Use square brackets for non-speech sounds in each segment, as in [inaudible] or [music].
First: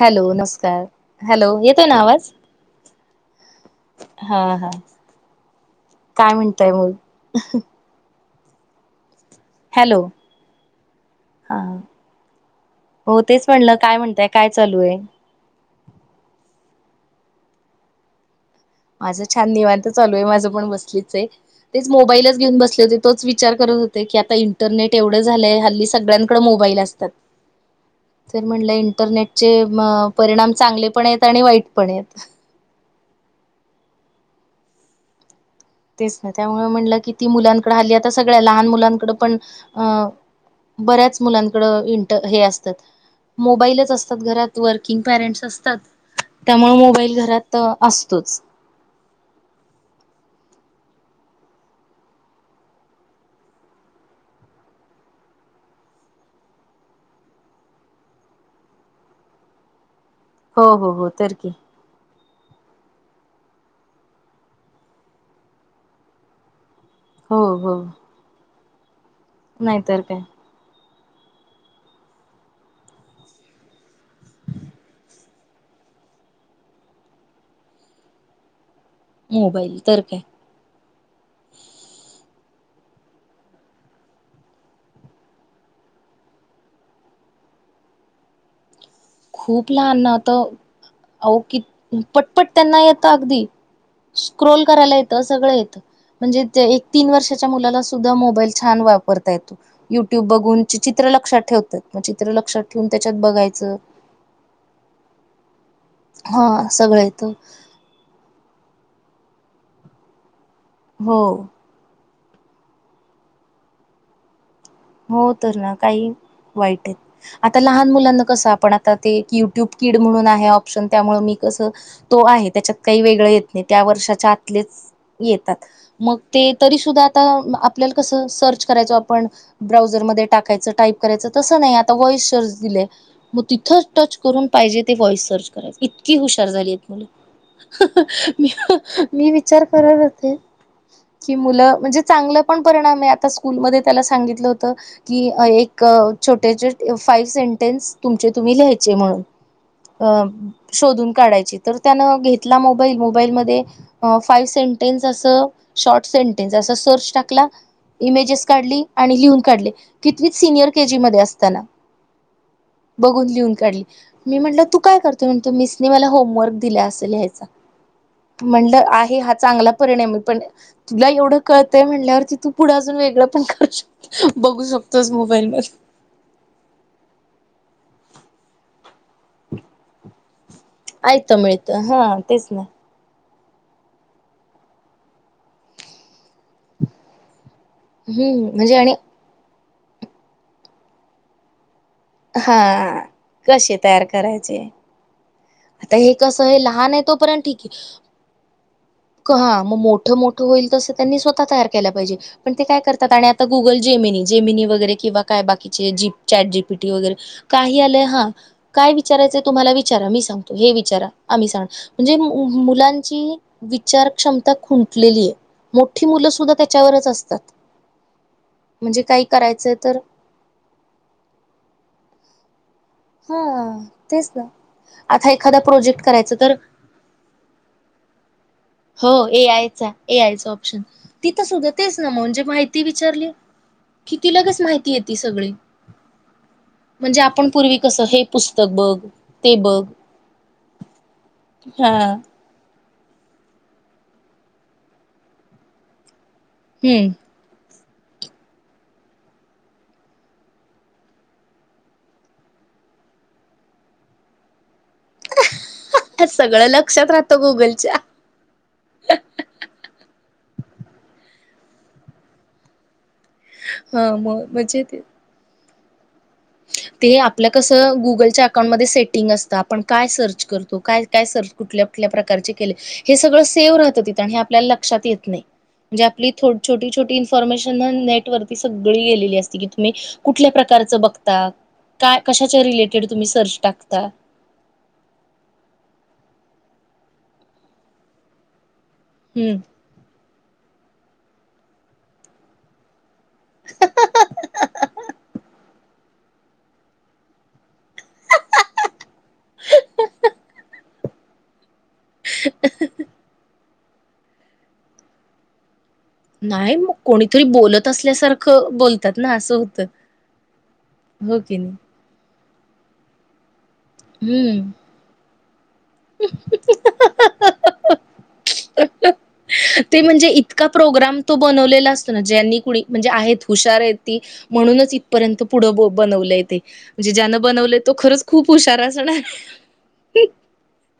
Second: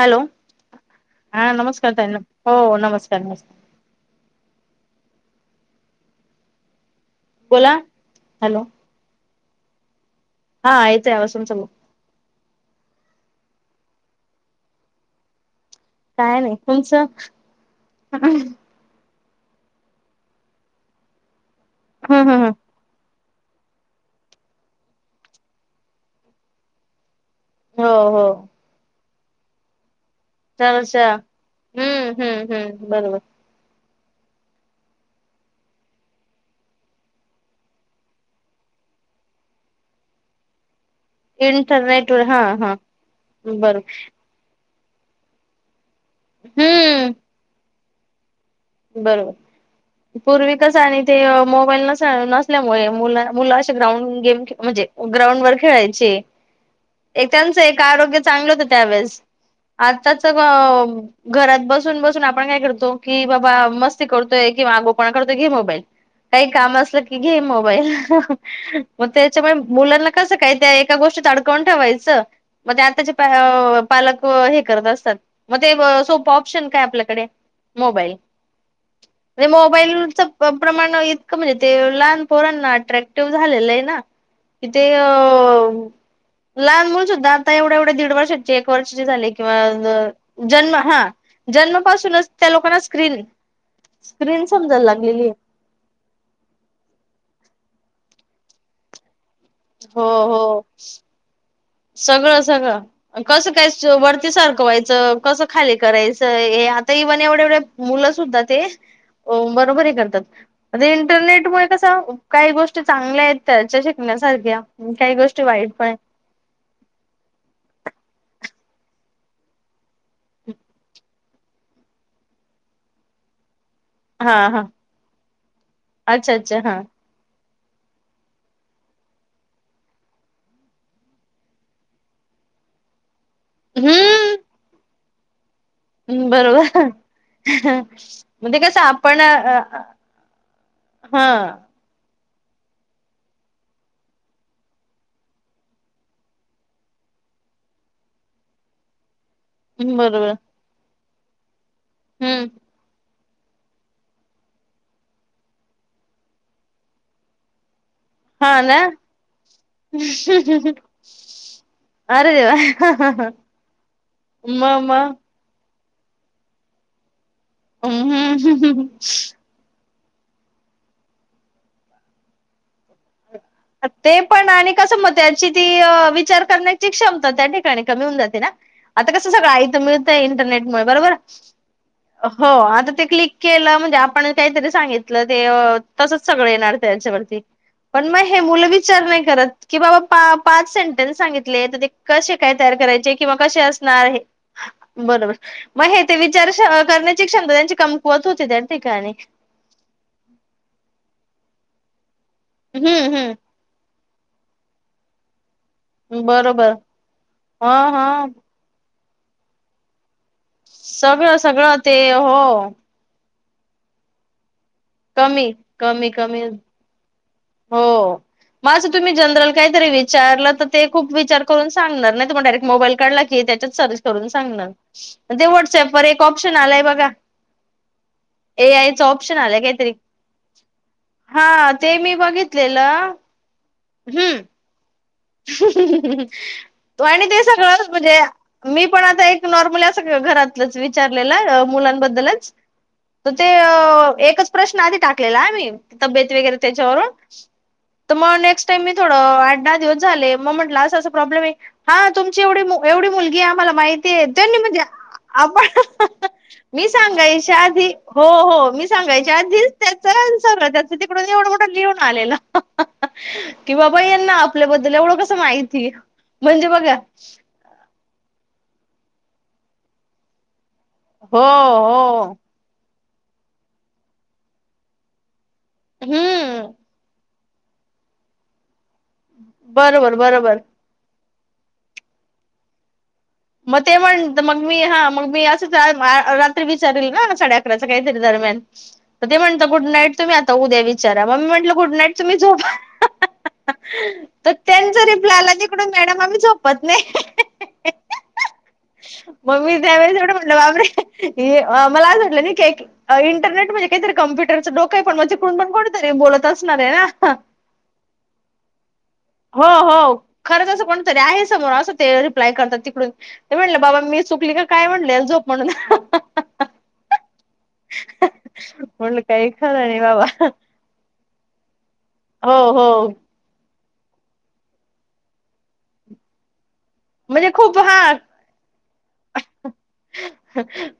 Hello नमस्कार hello हा येते नमस्कार ना ताई आवाज. हो नमस्कार नमस्कार हा हा काय म्हणतय मग. बोला हॅलो. हॅलो. हा येते आवज तूमचा. हा हो तेच म्हणलं काय म्हणताय काय चालू आहे. काय नाही तुमचं. माझं छान निवांत चालू आहे माझं पण बसलीच आहे तेच मोबाईलच हम्म घेऊन बसले होते. तोच विचार करत होते की आता इंटरनेट एवढं झालंय हल्ली सगळ्यांकड मोबाईल असतात. हो हो तर म्हटलं इंटरनेटचे म. परिणाम चांगले पण चर्चा आहेत आणि वाईट पण हम्म आहेत. हम्म हम्म बरोबर तेच नाही त्यामुळे म्हणलं की ती मुलांकडं हली आता सगळ्या लहान मुलांकड पण अं. बऱ्याच मुलांकड इंटरनेट इंट वर हे हा हा असतात बरोबर मोबाईलच असतात घरात. वर्किंग पेरेंट्स असतात त्यामुळे हम्म मोबाईल घरात असतोच. बरोबर. पूर्वी कस आणि ते मोबाईल नस नसल्यामुळे मु मुलं असे ग्राउंड गेम म्हणजे. ग्राउंड वर खेळायचे. एक त्यांचं एक आरोग्य चांगलं होत त्यावेेळेस आ. हो हो हो तर की घरात बसून बसून आपण काय करतो की. बाबा मस्ती करतोय किंवा गोपाळ करतोय कि मोबाईल काही काम. हो हो मग त्या नाहीतर काय मुलांनास का. एका गोष्टी आडकावून ठेवायचं. मग ते आताचे पालक हे करत असतात मग ते सोपं ऑप्शन काय आपल्याकडे. मोबाईल. म्हे मोबाईल तर काय मोबाईलच प्रमाण इतकं म्हणजे ते लहान. पोरांना अट्रॅक्टिव्ह झालेलं आहे ना किथ अ. लहान मुल सुद्धा आता एवढ्या एवढ्या दीड वर्षाचे. वर्ष कि खूप लहान ना आता जन्म हा जन्मपासूनच त्या लोकांना. स्क्रीन स्क्रीन स्कोरल समजायला करायला य लागलेली आहे सगळ य म्हणजे तीन वर्षाच्या. मोबाल छान वापता येत हो युट हो बून चित्र लक्ष ठे. मग चित्र लक्षात ठेवून त्याच्यात बघायचं. सरकवा्हायचं कसं खाली करायचं हे हा आता सगळं इव्हन येत एवढेवढे मुलं सुद्धा. ते बरोबर करतात आ हो इंटरनेटमुळे कस. काही गोष्टी चांगल्या आहेत त्याच्या शिकण्यासारख्या काही हो गोष्टी तर वाईट ना पण आहे. काही वाईट आहे आता लहान मुलांना कसं आपण आता ते युट्यूब किड म्हणून आहे ऑप्शन त्यामुळे मी कस. तो आहे त्याच्यात काही वेगळ. त्या वर्षाच्या हा हा आतच येतात मग अच्छा ते अच्छा तरी हा सुद्धा आता. आपल्याला कस सर्च करायचो आपण. ब्राऊझरमध्येध्ये टाकायचं टाईप करायचं तसं नाही आता वॉइस सर्च दिले. मग तिथं टच हम्म करून पाहिजे ते व्हॉइस सर्च करायच इतकी हुशार झाली बरोबर आहेत मुलं. [unintelligible] मी म्हणजे कसं आपण मी विचार करत होते हा की मुलं म्हणजे. चांगलं पण परिणाम आहे आता स्कूलमध्ये त्याला सांगित. हो की एक छोटे फाइव्ह सेंटेन्स तुम तुम्ही लियचे म्हणून. अ बरोबर शोधून काढायची तर त्यानं हम्म घेतला मोबाईल. मोबाईल मध्ये फायु सेंटेनस अस शॉर्ट सेंटेनस अस सर्च टाकला. इमेजेस हा ना काढली आणि लिहून काढले कितवीच सिनियर केजी मध्ये असताना. अरे देवा बघून लिहून काढली मी म्हंटलं म तू म काय करते म्हणत. मिस मला होमवर्क दि असेल ह म्हंटल हम्म आहे हा चांगला. पण तुला एवढं कळंय म्हण त तू पुढे अजून वेगळं पण कर. ते पण आणि कसं म त्याची ती विचार करण्याची क्षमता त्या ठिकाणी कमी होऊन जाते ना. आता कसं सगळं थं मिळतंय इंटरनेट मु बरोबर ऐकत मिळतं हा तेच हो ना आता ते क्लिक. केलं म्हणजे आपण काहीतरी सांगितलं ते तसच सगळं येणार त्याच्यावरती. पण मग हे हम्म. म्हणजे आणि विचार नाही करत की बाबा पाच सेंटेनस सांगितले. कसे काय तयार हा करायचे किंवा कसे तयार असणार आहे करायचे बरोबर. मग आता हे ते कसं विचार हे लहान आहे करण्याची तोपर्यंत क्षमता ठीक आहे त्यांची कमकुवत होते त्या ठिकाणी. हा मग मोठं मोठं होईल तसं मी स्वता. तयार केला पाहिजे पण ते काय करतात हम्म आणि आता हम्म गुल जेमिनी जेनी वरे किंवा काय बा. चॅट बरोबर जीपीटी वगैरे काही आलंय हा काय विचारायचंय तुम्हाला विचारा मी सांग. हे विचारा सगळं आम्ही सांग सगळं ते म्हणजे हो मुलांची विचारक्षम खुंटलेली आहे कमी मोठी कमी मुलं सुद्धा त्याच्यावरच असतात. म असं म्हणजे तुम्ही काही जनरल करायचंय काहीतरी तर विचारलं तर ते खूप विचार करून सांगणार, नाहीतर मग डायरेक्ट मोबाईल काढला की त्याच्यात हा सर्च करून तेच ना सांगणार, आता अन् ते एखादा व्हॉट्सअप प्रोजेक्ट वर एक करायचा तर ऑप्शन आलाय बघा. ए आयच हो ऑप्शन ए आलाय आयचा काहीतरी ए आयचा ऑप्शन तिथं सुधा हा ते तेच ना मी म. म्हणजे माहिती बघितलेलं विचारली, कि तिला कसं माहिती? येते सगळी म्हणजे आणि ते आपण पूर्वी सगळंच कसं म्हणजे हे पुस्तक मी बघ पण आता एक ते बघ नॉर्मल असं घरातलंच विचारलेलं हा मुलांबद्दलच. तर ते एकच प्रश्न आधी टाकलेला मी तब्येत वगैरे हम्म त्याच्यावरून त म नेक्स्ट टाइम मी थोडं आठदहा दिवस झाले मग म्हटलं असं असं प्रॉब्लेम आहे, हा तुमची एवढी मु एवढी मुलगीये आम्हाला माहितीये त्यांनी म्हटलं आबा सगळं मी लक्षात राहतं सांगायच्या आधी गुगलच्या हो हो मी सांगायच्या आधीच त्याचा सगळं तिकडून एवढं मोठ लिहून आलेल, की ह बाबा यांना मग आपल्याबद्द म्हणजे दल ते एवढं कसं माहिती? ते आपलं कसं गुगल च्या अकाउंटमध्ये सेटिंग असतं, आपण काय सर्च करतो काय काय हो सर्च कुठल्या कुठल्या हो प्रकारचे केले. हे सगळं सेव्ह राहतं तिथं आणि हे आपल्याला लक्षात येत नाही, म्हणजे आपली हम्म छोटी छोटी फोर्मेशन नेटरवती सगळी गेलेली असती की तुम्ही बरोबर कुठल्या बरोबर प्रकारचं बग काय कशाच्या रिलेटेड? सर्च म ते टाकता म्हणत हीमग मी हा मग मी असंच [unintelligible] विचारलं ना साडे अकरा काहीतरी दरम्यान, तर ते म्हणतं हम्म गुड नाईट. तुम्ही आता उद्या विचारा म मी म्हटलं गुड नाईट तुम्ही झोपा. तर त्यांच रिप्लाय आला निकडून मॅडम आम्ही झोपत नाही. म मी त्यावेळेस एवढं म्हणलं बाबरे हे अ मला आज वाटलं नाही की अ इंटरनेट म्हणे काहीतरी कम्प्युटरचं डोकं पण पण [unintelligible] नाही असणार आहे मग ना कोणीतरी बोलत असल्यासारखं बोलतात. ना असं हो होतं हो खरंच असं कोण तरी हो आहे की समोर नाही असं ते रिप्लाय करतात तिकडून. ते म्हटलं बाबा मी चुकली का हम्म काय म्हटले झोप म्हणून. [inaudible] म्हणलं काही खरं नाही ते बाबा म्हणजे इतका प्रोग्राम तो बनव लेला असतो ना, हो ज्यांनी कुणी हो म्हणजे आहेत हुशार आहेत. म्हणूनच इथपर्यंत पुढं बनवलंय तेे. म्हजे ज्यानं म्हणजे बनवले खूप तो हा खरंच खूप हुशार असणार आहे.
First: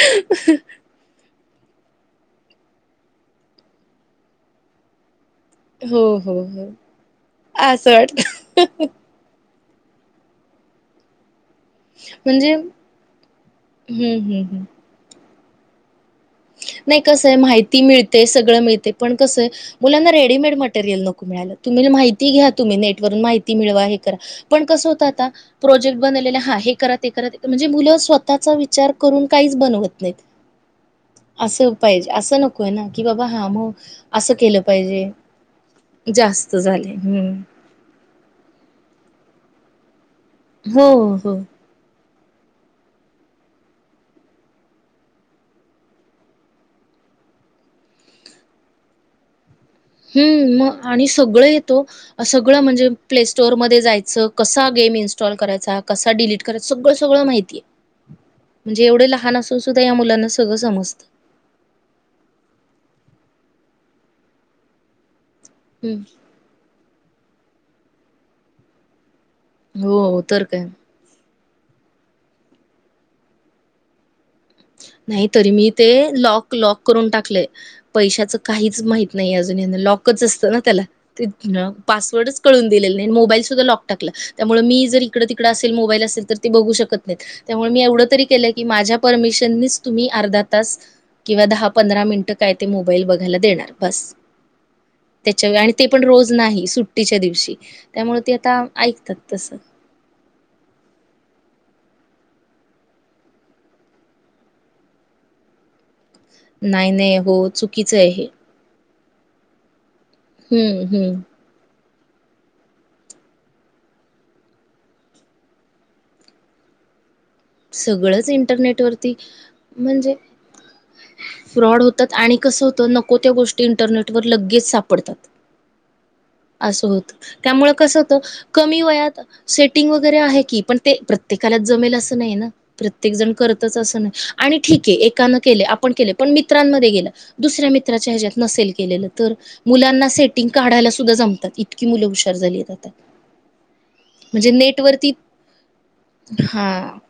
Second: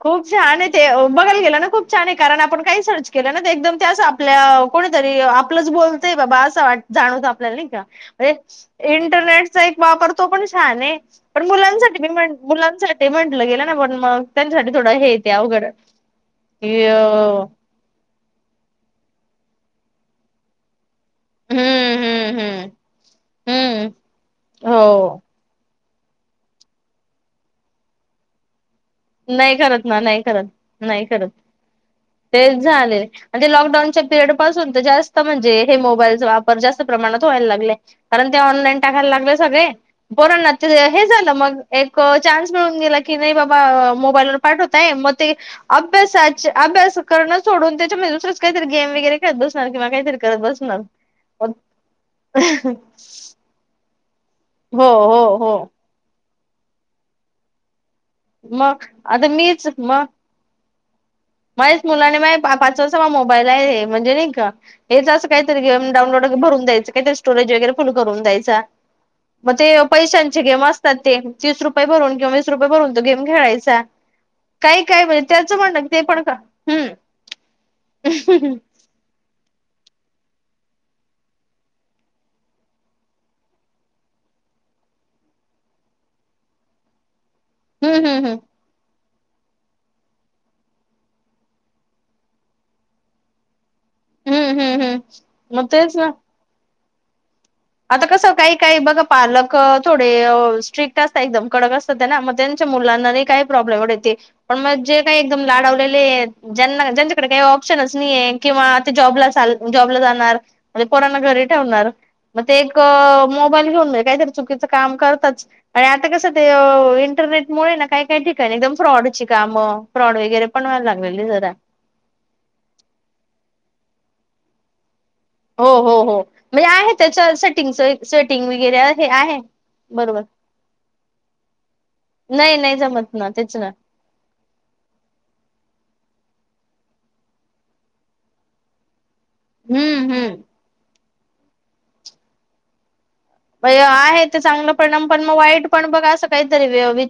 खूप छान ते अ बघा. खुप छान आहे कारण आपण काही सर्च केलं ना ते एकदम ते असं आपल्या कोणीतरी आप प्लच हो बोलतंय हो बाबा हो वाट-जाणवतंय आपल्याला न्हाई असं का, ए वाटत इंटरनेट चा एक वापर तो पण छान आहे. पण मुलांसाठी मी म्हणजे मुलांसाठी म्हटलं गेलं ना पण हम्म मग हम्म हम्म त्यांच्यासाठी थोडं हेे ते अवघड. की नाही कसंय हम्म माहिती मिळतेय सगळं मिळते, पण कसंय मुलांना रेडीमेड मटेरियल नको. तुम्ही माहिती हम्म घ्या हम्म तुम्ही नेट वरून माहिती मिळवा हम्म हे करा. पण हो कस होतं आता प्रोजेक्ट बनवलेले हा हे करत ते करत म्हणजे मुलं स्वतःचा विचार करून नाही काहीच करत ना बनवत नाहीत नाही करत नाही. करत, असं पाहिजे असं तेच नकोय ना झालंय की बाबा अन् हा ते मग लॉकडाऊनच्या पिरियड असं केलं पासून तर पाहिजे जास्त म्हणजे हेमो बाईलचा वापर जास्त झाले प्रमाणात व्हायला हम्म लागलाय. कारण ते ऑनलाईन टाकायला लागले सगळे. बोरना ते हो हे झालं हो मग एक चान्स मिळून गेला की नाही बाबा मोबाईल वर पाठवतय मग ते अभ्यासा अभ्यास करणं सोडून त्याच्यामध्ये दुसरंच काहीतरी गेम वगैरे खेळत बस हम्म मग आणि सगळं येतो सगळं म्हणजे हो प्ले स्टोअरमध्येध्ये जाय कसा गेम हो इन्स्टॉल हो करायचा कसा डिलीट करायचा सगळं सगळं माहितीये. मग म्हणजे एवढे आता लहान असून सुद्धा या मुलांना सगळं समजत. माझच मुलाने मा पाच वाजता म मोबाईल आहे म्हणजे नाही का हे काहीतरी गेम डाउनलोड भरून द्यायचं काहीतरी स्टोरेज वगैरे फुल करून द्यायचा. मग ते हो पैशांचे तर गेम काय असतात ते. तीस रुपये भरून किंवा वीस रुपये भरून तो गेम खेळायचा काही काय म्हणजे त्याचं म्हणण ल लॉक करून टाकले पैशच हम्म काहीच माहिती नाही अजुन. लॉकच असतना त्याला पासवर्ड पण कळुन दिला नाही मोबाईल त्याला त्यामुळे मी मी जर इकडे तिकडे असेल मोबाईल असेल तर ते बघू शकत नाही त्यामुळे मी एवढा हम्म तरी हम्म केलं की माझ्या परमिशन शिवाय तुम्ही अर्धा तास किंवा दहा पंधरा मिनट काय ते मोबाईल बघायला देणार. बस हम्म हम्म त्याच्या व हम्म मग आणि ते तेच पण ना रोज नाही सुट्टीच्या दिवशी. आता त्यामुळे कसं ते काही काही बघ ऐकतात तस पालक थोडे स्ट्रिक्ट असायचं. कडक असतात ना मग त्यांच्या मुलांना काही प्रॉब्लेम ते पण मग जे काही एकदम लाडवलेले नाही, ज्यांना नाही. ज्यांच्याकडे काही हो, ऑप्शनच चुकीचं आहे हे. नाहीये किंवा जॉबला चा जॉबला जाणार हं, म्हणजे पोरांना हं. घरी ठेवणार. मग ते एक मोबाईल घेऊन जाल काहीतरी चुकीचं काम करतात आणि आता कसं ते इंटरनेटमुळे ना काय काही सगळंच ठिकाणी एकदम इंटरनेटवरती फ्रॉडची काम म्हणजे फ्रॉड वगैरे पण व्हायला लागलेत जरा. फ्रॉड होतात आणि कसं होतं नको त्या गोष्टी इंटरनेटवरर लगेच सापडतात. हो हो हो म्हणजे अस आहे होत त्याच्या सेटिंग त्यामुळे कस होत सेटिंग वगैरे कमी आहे वयात आहे सेटिंग वगैरे बरोबर आहेत. पण ते प्रत्येकालाच जमेल असं नाही नाही जमत ना प्रत्येकजण तेच ना करतच अस नाही आणि ठीक आहे एकाने केले आपण पण मित्रांमध्ये गेले दुसऱ्या मित्रांना विचारून ते कसे मुलांना हम्म हम्म. सेटिंग काढायला सुद्धा येते. सुद्धा जमतात इतकी मुलं हुशार झालीत. आहे ते चांगलं पण पण मग वाईट पण बघ असं काहीतरी हां. [unintelligible]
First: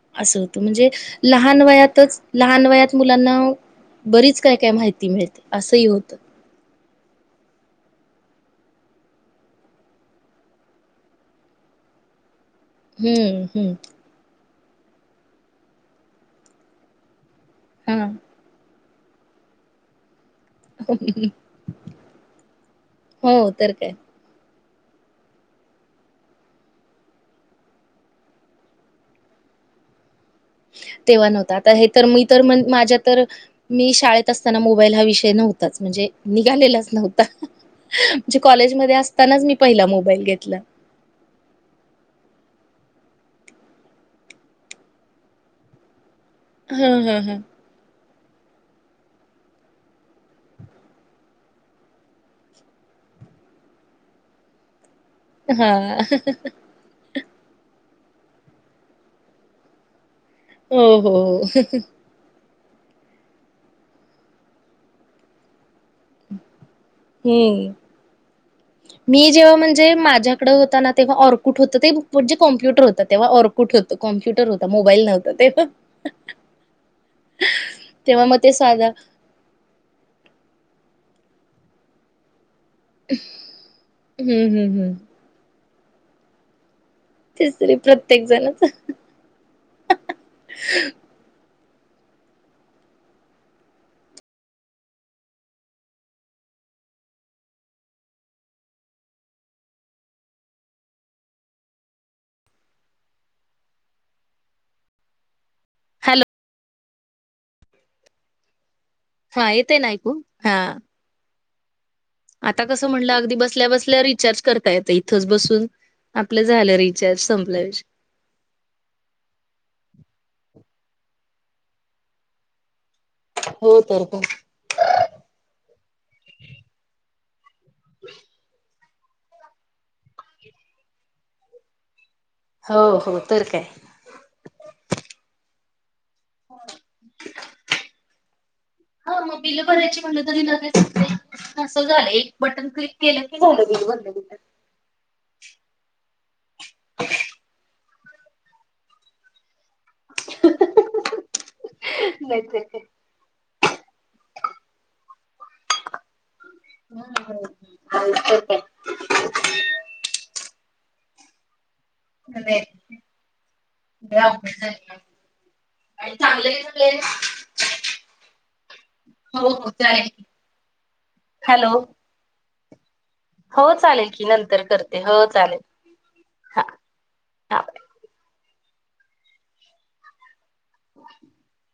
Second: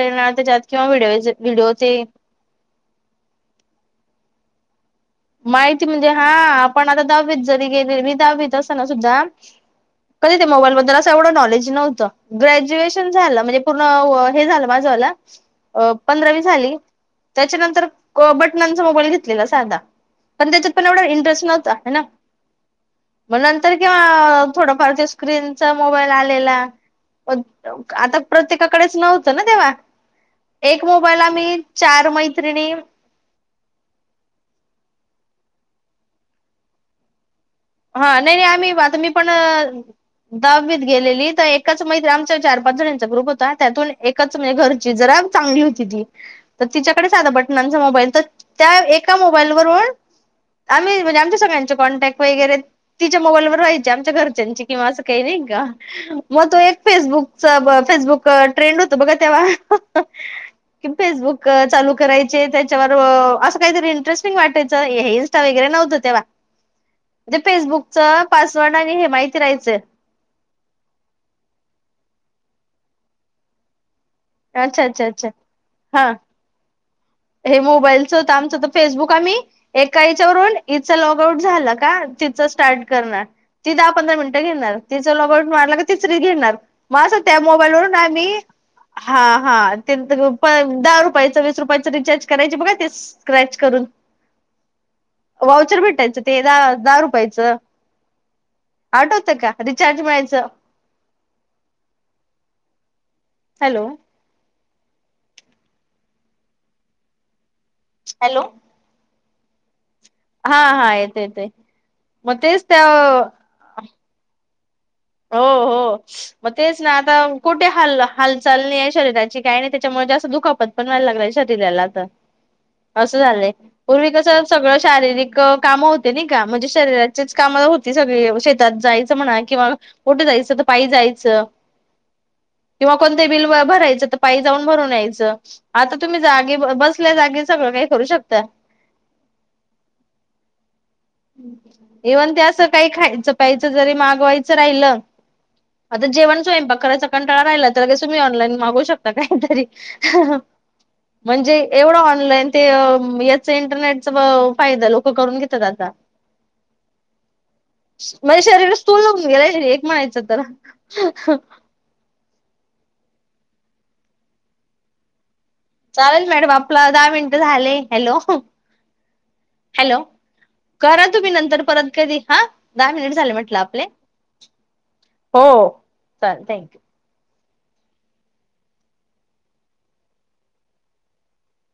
येणार असं त्याच्यात होतं किंवा म्हणजे व्हिडिओ लहान व्हिडिओ ते वयातच लहान वयात मुलांना बरीच काय काय माहिती मिळते असंही माहिती म्हणजे होतं हा आपण आता दहावीेत जरी गेलेला दहावीेत असताना सुद्धा कधी ते मोबाईल बद्दल असं एवढं नॉलेज नव्हतं. ग्रॅज्युएशन झालं हम्म म्हणजे हम्म पूर्ण हे झालं. [unintelligible] त्या पंधरावी झाली त्याच्यानंतर हा गॉबट नंतर मोबाईल घेतलेला साधा. पण त्याच्यात पण एवढा इंटरेस्ट नव्हता हं ना मग हो तर नंतर काय किंवा थोडफार ते स्क्रीनचा मोबाईल आलेला. आता प्रत्येकाकडेच नव्हतं ना तेव्हा. एक मोबाईल तेव्हा नव्हत आम्ही आता हे तर चार मी तर मैत्रिणी माझ्या तर मी शाळेत असताना मोबाईल हा विषय नव्हताच म्हणजे निघालेलाच नव्हता. हा नाही म्हणजे नाही आम्ही कॉलेजमध्ये आता मी पण असतानाच पहिला मोबाईल घेतला दहावीत गेलेली तर एकच मैत्रीामच्या चार पाच जणांचा ग्रुप होता त्यातून एकच म्हणजे घरची जरा चांगली होती ती. तर हा तिच्याकडे हा साध हा बटनांचा मोबाईल तर त्या एका मोबाईलवरून आम्ही म्हणजे आमच्या सगळ्यांचे कॉन्टॅक्ट वगैरे तिच्या मोबाईलवर व्हायची आमच्या घरच्यांची किंवा काही नाही का हा मग तो एक फेसबुक फसबुक ट्रेंड होत बघा तेव्हा हो हो फेसबुक चालू करायचे. त्यावर असं काहीतरी इंटरेस्टिंग वाटायचं हे इन्स्टा वगैरे नव्हत तेव्हा. हम्म फेसबुकच [unintelligible] मी जेव्हा म्हणजे माझ्याकडे होता ना तेव्हा ऑर्कुट होत ते म्हणजे कॉम्प्युटर होता तेव्हा ऑरकुट होत कॉम्प्युटर होता अच्छा अच्छा मोबाईल अच्छा नव्हता तेव्हा. हा हे मोबाईलच तेव्हा तर मग ते आमचं तर साधा फेसबुक आम्ही एका याच्यावरून लॉग आउट झाला का ति स्टार्ट करणार ती दहा पंधरा मिनिटं हम्म हम्म घेणार हम्म तिच लॉउट मारला तर तीसरी घेणार मं त्या तेच मोबाईल तरी वरून प्रत्येक आम्ही जणच हा हा दहा रुपयाच वीस रुपयाचं रिचार्ज करायचे बघा ते स्क्रॅच करून. वाउचर भेटायचं ते दहा दहा रुपयाचं. आठवतं का रिचार्ज मिळायचं. [unintelligible] हॅलो हॅलो हॅलो हा येतय ना ऐकू. हा हाऽ हां येतय येतय, आता कसं म्हटलं अगदी बसल्या बसल्या रिचार्ज करता येतं इथंच हो बसून. हो, आपलं मग झालं तेच ना आता रिचार्ज संपला कोठे विषय हाल हालचाल नाय शरीराची, काय नाही, त्याच्यामुळे जास्त दुखापत पण व्हायला लागला शरिराला आता. असं झालंय, हो तर पूर्वी का कस सगळं शारीरिक काम होते नाही का, म्हणजे शरीरात काम होती सगळी शेतात जायचं, म्हणा किंवा कुठं जायचं तर पाई जायचं. हो किंवा कोणत हो तर बिल काय भरायचं तर पायी जाऊन भरून या्यायचं आता तुम्ही जागे बसल्या जागी सगळं काही करू शकता. हा मग बिल भरायची म्हणलं तरी लगेच ते इव्हन ते असं काही खायचं की झालं प्यायच बिल जरी भरलं मागवायचं राहिल ता जेवण स्वयंपाक करायचा कंटाळा राहिला तर तुम्ही ऑनलाईन मागू शकता काहीतरी. म्हणजे एवढं ऑनलाईन ते याच इंटरनेटचा फायदा लोक करून घेतात आता. म्हणजे शरीर स्तूल होऊन गेलंय एक म्हणायच तर आता. [inaudible] [unintelligible] चालेल मॅडम आपलं दहा मिनिट झाले, हॅलो हॅलो, करा तुम्ही नंतर परत कधी हा. दहा मिनिट झाले म्हटलं हो आपले. चालेल की नंतर करते हो चालेल चालेल थँक्यू. हा. [inaudible] [inaudible]